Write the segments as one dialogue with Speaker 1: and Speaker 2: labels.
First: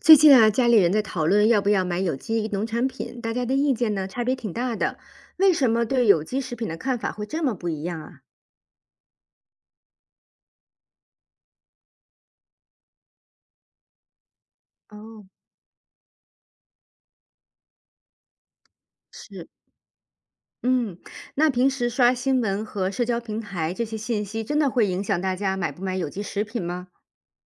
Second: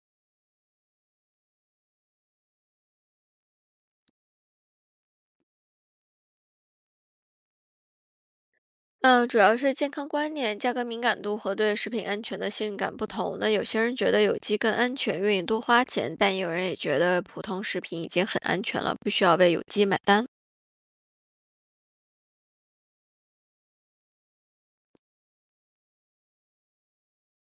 Speaker 1: 最近啊，家里人在讨论要不要买有机农产品，大家的意见呢差别挺大的。为什么对有机食品的看法会这么不一样啊？
Speaker 2: 嗯，主要是健康观念、价格敏感度和对食品安全的信任感不同。那有些人觉得有机更安全，
Speaker 1: 哦，
Speaker 2: 愿意多花钱，但也有人也觉得普通食品已经很安全了，不需要
Speaker 1: 是，
Speaker 2: 为有机买单。
Speaker 1: 嗯，那平时刷新闻和社交平台这些信息，真的会影响大家买不买有机食品吗？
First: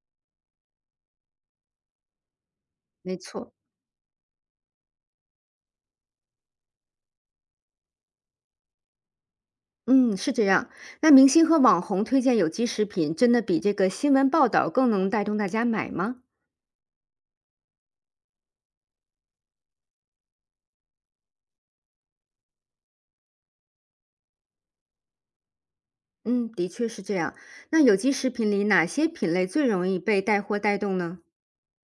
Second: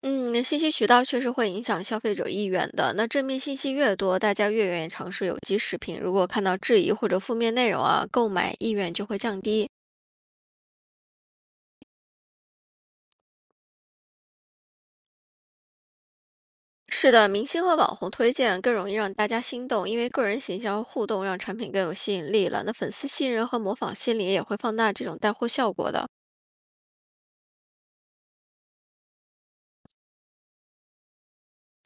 Speaker 2: 嗯，信息渠道确实会影响消费者意愿的。那
Speaker 1: 没
Speaker 2: 正面
Speaker 1: 错，
Speaker 2: 信息越多，大家越愿意尝试有机食品。如果看到质疑或者负面内容啊，购买意愿就会降低。
Speaker 1: 嗯，是这样。那明星和网红推荐有机食品，真的比这个新闻报道更能带动大家买吗？
Speaker 2: 是的，明星和网红推荐更容易让大家心动，因为个人形象和互动让产品更有吸引力了。那粉丝信任和模仿心理也会放大这种带货效果的。
Speaker 1: 嗯，的确是这样。那有机食品里哪些品类最容易被带货带动呢？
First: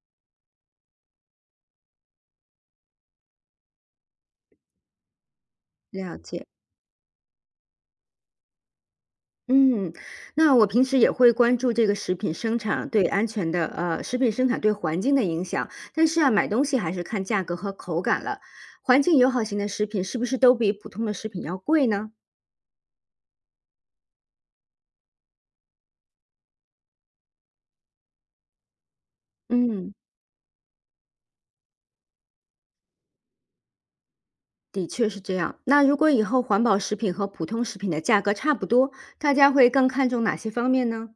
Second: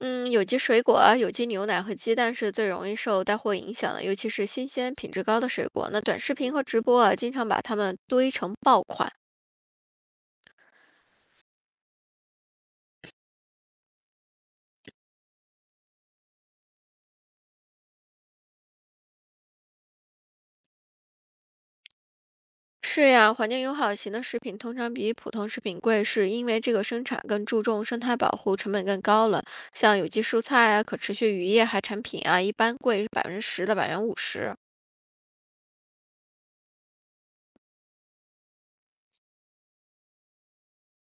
Speaker 2: 嗯，有机水果啊，有机牛奶和鸡蛋是最容易受带货影响的，尤其是新鲜、品质高的水果。那
Speaker 1: 了
Speaker 2: 短视
Speaker 1: 解。
Speaker 2: 频和直播啊，经常把它们堆成爆款。
Speaker 1: 嗯，那我平时也会关注这个食品生产对安全的，食品生产对环境的影响。但是啊，买东西还是看价格和口感了。环境友好型的食品是不是都比普通的食品要贵呢？
Speaker 2: 是呀，环境友好型的食品通常比普通食品贵，是因为这个生产更注重生态保护，成本更高了。
Speaker 1: 嗯，
Speaker 2: 像有机蔬菜啊、可持续渔业还产品啊，一般贵10%到50%。
Speaker 1: 的确是这样。那如果以后环保食品和普通食品的价格差不多，大家会更看重哪些方面呢？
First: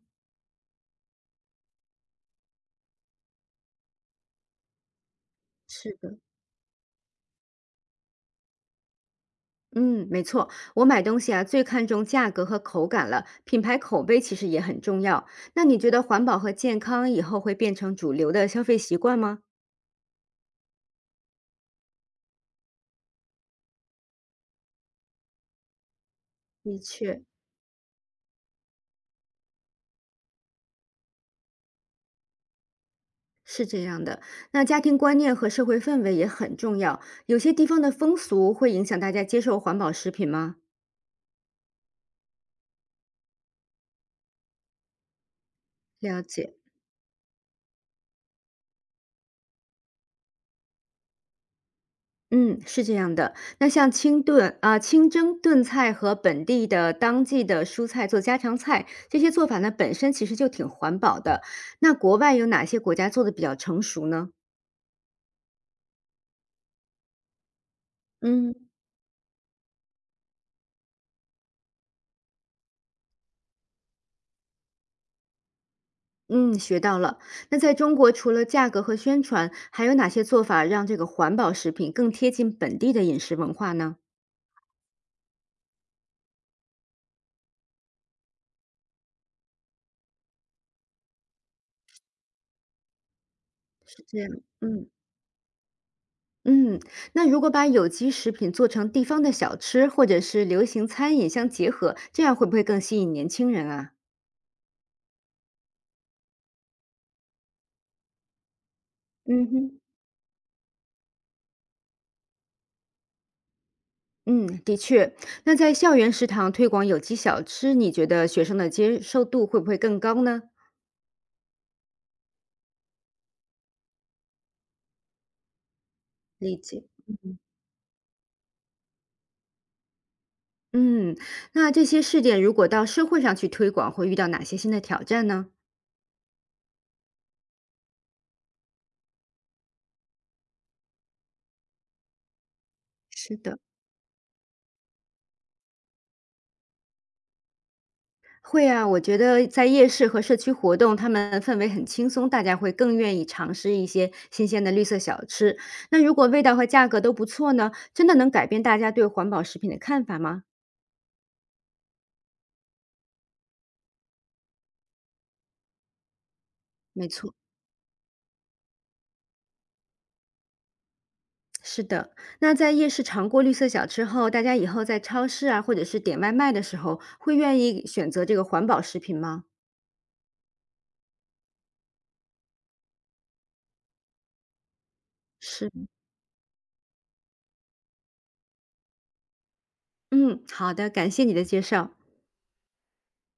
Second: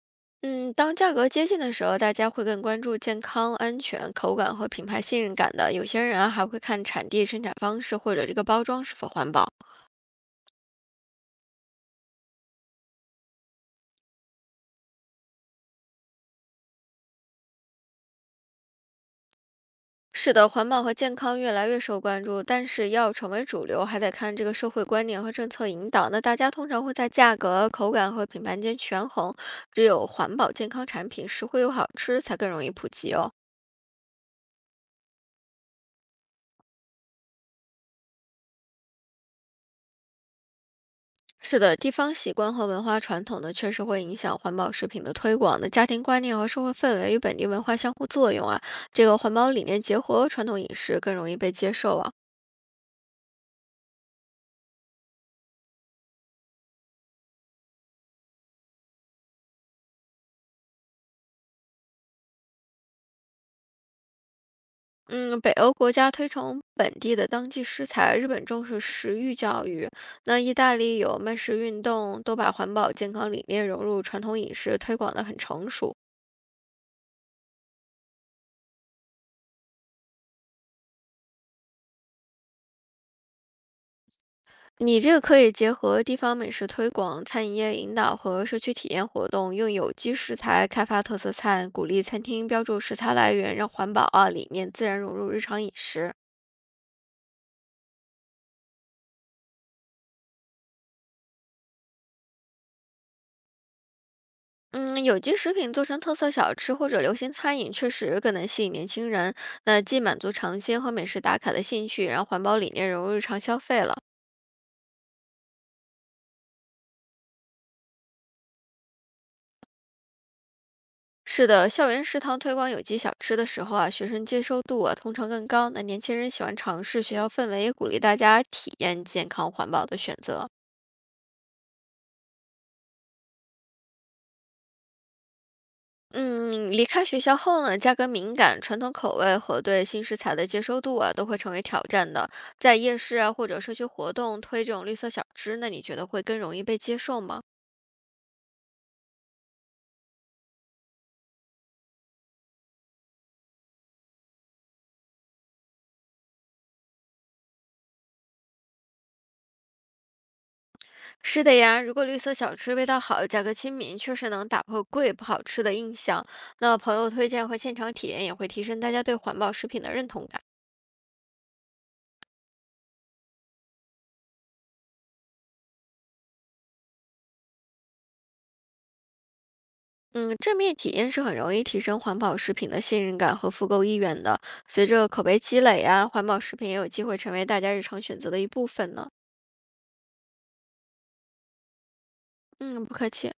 Speaker 2: 嗯，当价格接近的时候，大家会更关注健康、安全、口感和品牌信任感的。有
Speaker 1: 是
Speaker 2: 些
Speaker 1: 的。
Speaker 2: 人啊还会看产地、生产方式或者这个包装是否环保。
Speaker 1: 嗯，没错，我买东西啊，最看重价格和口感了，品牌口碑其实也很重要。那你觉得环保和健康以后会变成主流的消费习惯吗？
Speaker 2: 是的，环保和健康越来越受关注，但是要成为主流，还得看这个社会观念和政策引导。那大家通
Speaker 1: 的
Speaker 2: 常会在
Speaker 1: 确，
Speaker 2: 价格、口感和品牌间权衡，只有环保健康产品实惠又好吃，才更容易普及哦。
Speaker 1: 是这样的，那家庭观念和社会氛围也很重要。有些地方的风俗会影响大家接受环保食品吗？
Speaker 2: 是的，地方习惯和文化传统呢，确实会影响环保食品的推广的。家庭
Speaker 1: 了
Speaker 2: 观念和
Speaker 1: 解。
Speaker 2: 社会氛围与本地文化相互作用啊，这个环保理念结合传统饮食更容易被接受啊。
Speaker 1: 嗯，是这样的。那像清炖啊、清蒸炖菜和本地的当季的蔬菜做家常菜，这些做法呢本身其实就挺环保的。那国外有哪些国家做的比较成熟呢？
Speaker 2: 嗯，北欧国家推崇本地的当季食材，日本
Speaker 1: 嗯，
Speaker 2: 重视食育教育。那意大利有慢食运动，都把环保健康理念融入传统饮食，推广的很成熟。
Speaker 1: 嗯，学到了。那在中国，除了价格和宣传，还有哪些做法让这个环保食品更贴近本地的饮食文化呢？
Speaker 2: 你这个可以结合地方美食推广、餐饮业引导和社区体验活动，用有机食材开发特色菜，鼓励餐厅标注食材来源，让环保
Speaker 1: 是这
Speaker 2: 啊
Speaker 1: 样。
Speaker 2: 理念自
Speaker 1: 嗯
Speaker 2: 然融入日常饮食。
Speaker 1: 嗯，那如果把有机食品做成地方的小吃或者是流行餐饮相结合，这样会不会更吸引年轻人啊？
Speaker 2: 嗯，有机食品做成特色小吃或者流行餐饮，确实更能吸引年轻人。
Speaker 1: 嗯哼，
Speaker 2: 那既满足尝鲜和美食打卡的兴趣，然后环保理念融入日常消费了。
Speaker 1: 嗯，的确。那在校园食堂推广有机小吃，你觉得学生的接受度会不会更高呢？
Speaker 2: 是的，校园食堂推广有机小吃的时候啊，学生接受度啊通常更高。那年轻人喜欢
Speaker 1: 理
Speaker 2: 尝
Speaker 1: 解。
Speaker 2: 试，学校氛围也鼓励大家体验健康环保的选择。
Speaker 1: 嗯，那这些试点如果到社会上去推广，会遇到哪些新的挑战呢？
Speaker 2: 嗯，离开学校后呢，价格敏感、传统口味和对新食材的接受度啊，都会成为挑战的。在夜市啊
Speaker 1: 是
Speaker 2: 或者
Speaker 1: 的，
Speaker 2: 社区活动推这种绿色小吃，那你觉得会更容易被接受吗？
Speaker 1: 会啊，我觉得在夜市和社区活动，他们氛围很轻松，大家会更愿意尝试一些新鲜的绿色小吃。那如果味道和价格都不错呢，真的能改变大家对环保食品的看法吗？
Speaker 2: 是的呀，如果绿色小吃味道好、价格亲民，确实能打破贵不好吃的印象。那朋
Speaker 1: 没
Speaker 2: 友推
Speaker 1: 错。
Speaker 2: 荐和现场体验也会提升大家对环保食品的认同感。
Speaker 1: 是的，那在夜市尝过绿色小吃后，大家以后在超市啊，或者是点外卖的时候，会愿意选择这个环保食品吗？
Speaker 2: 嗯，正面体验是很容易提升环保食品的信任感和复购意愿的。随着口碑积
Speaker 1: 是
Speaker 2: 累啊，环保食品也有机会成为大家日常选择的一部分呢。
Speaker 1: 嗯，好的，感谢你的介绍。
Speaker 2: 嗯，不客气。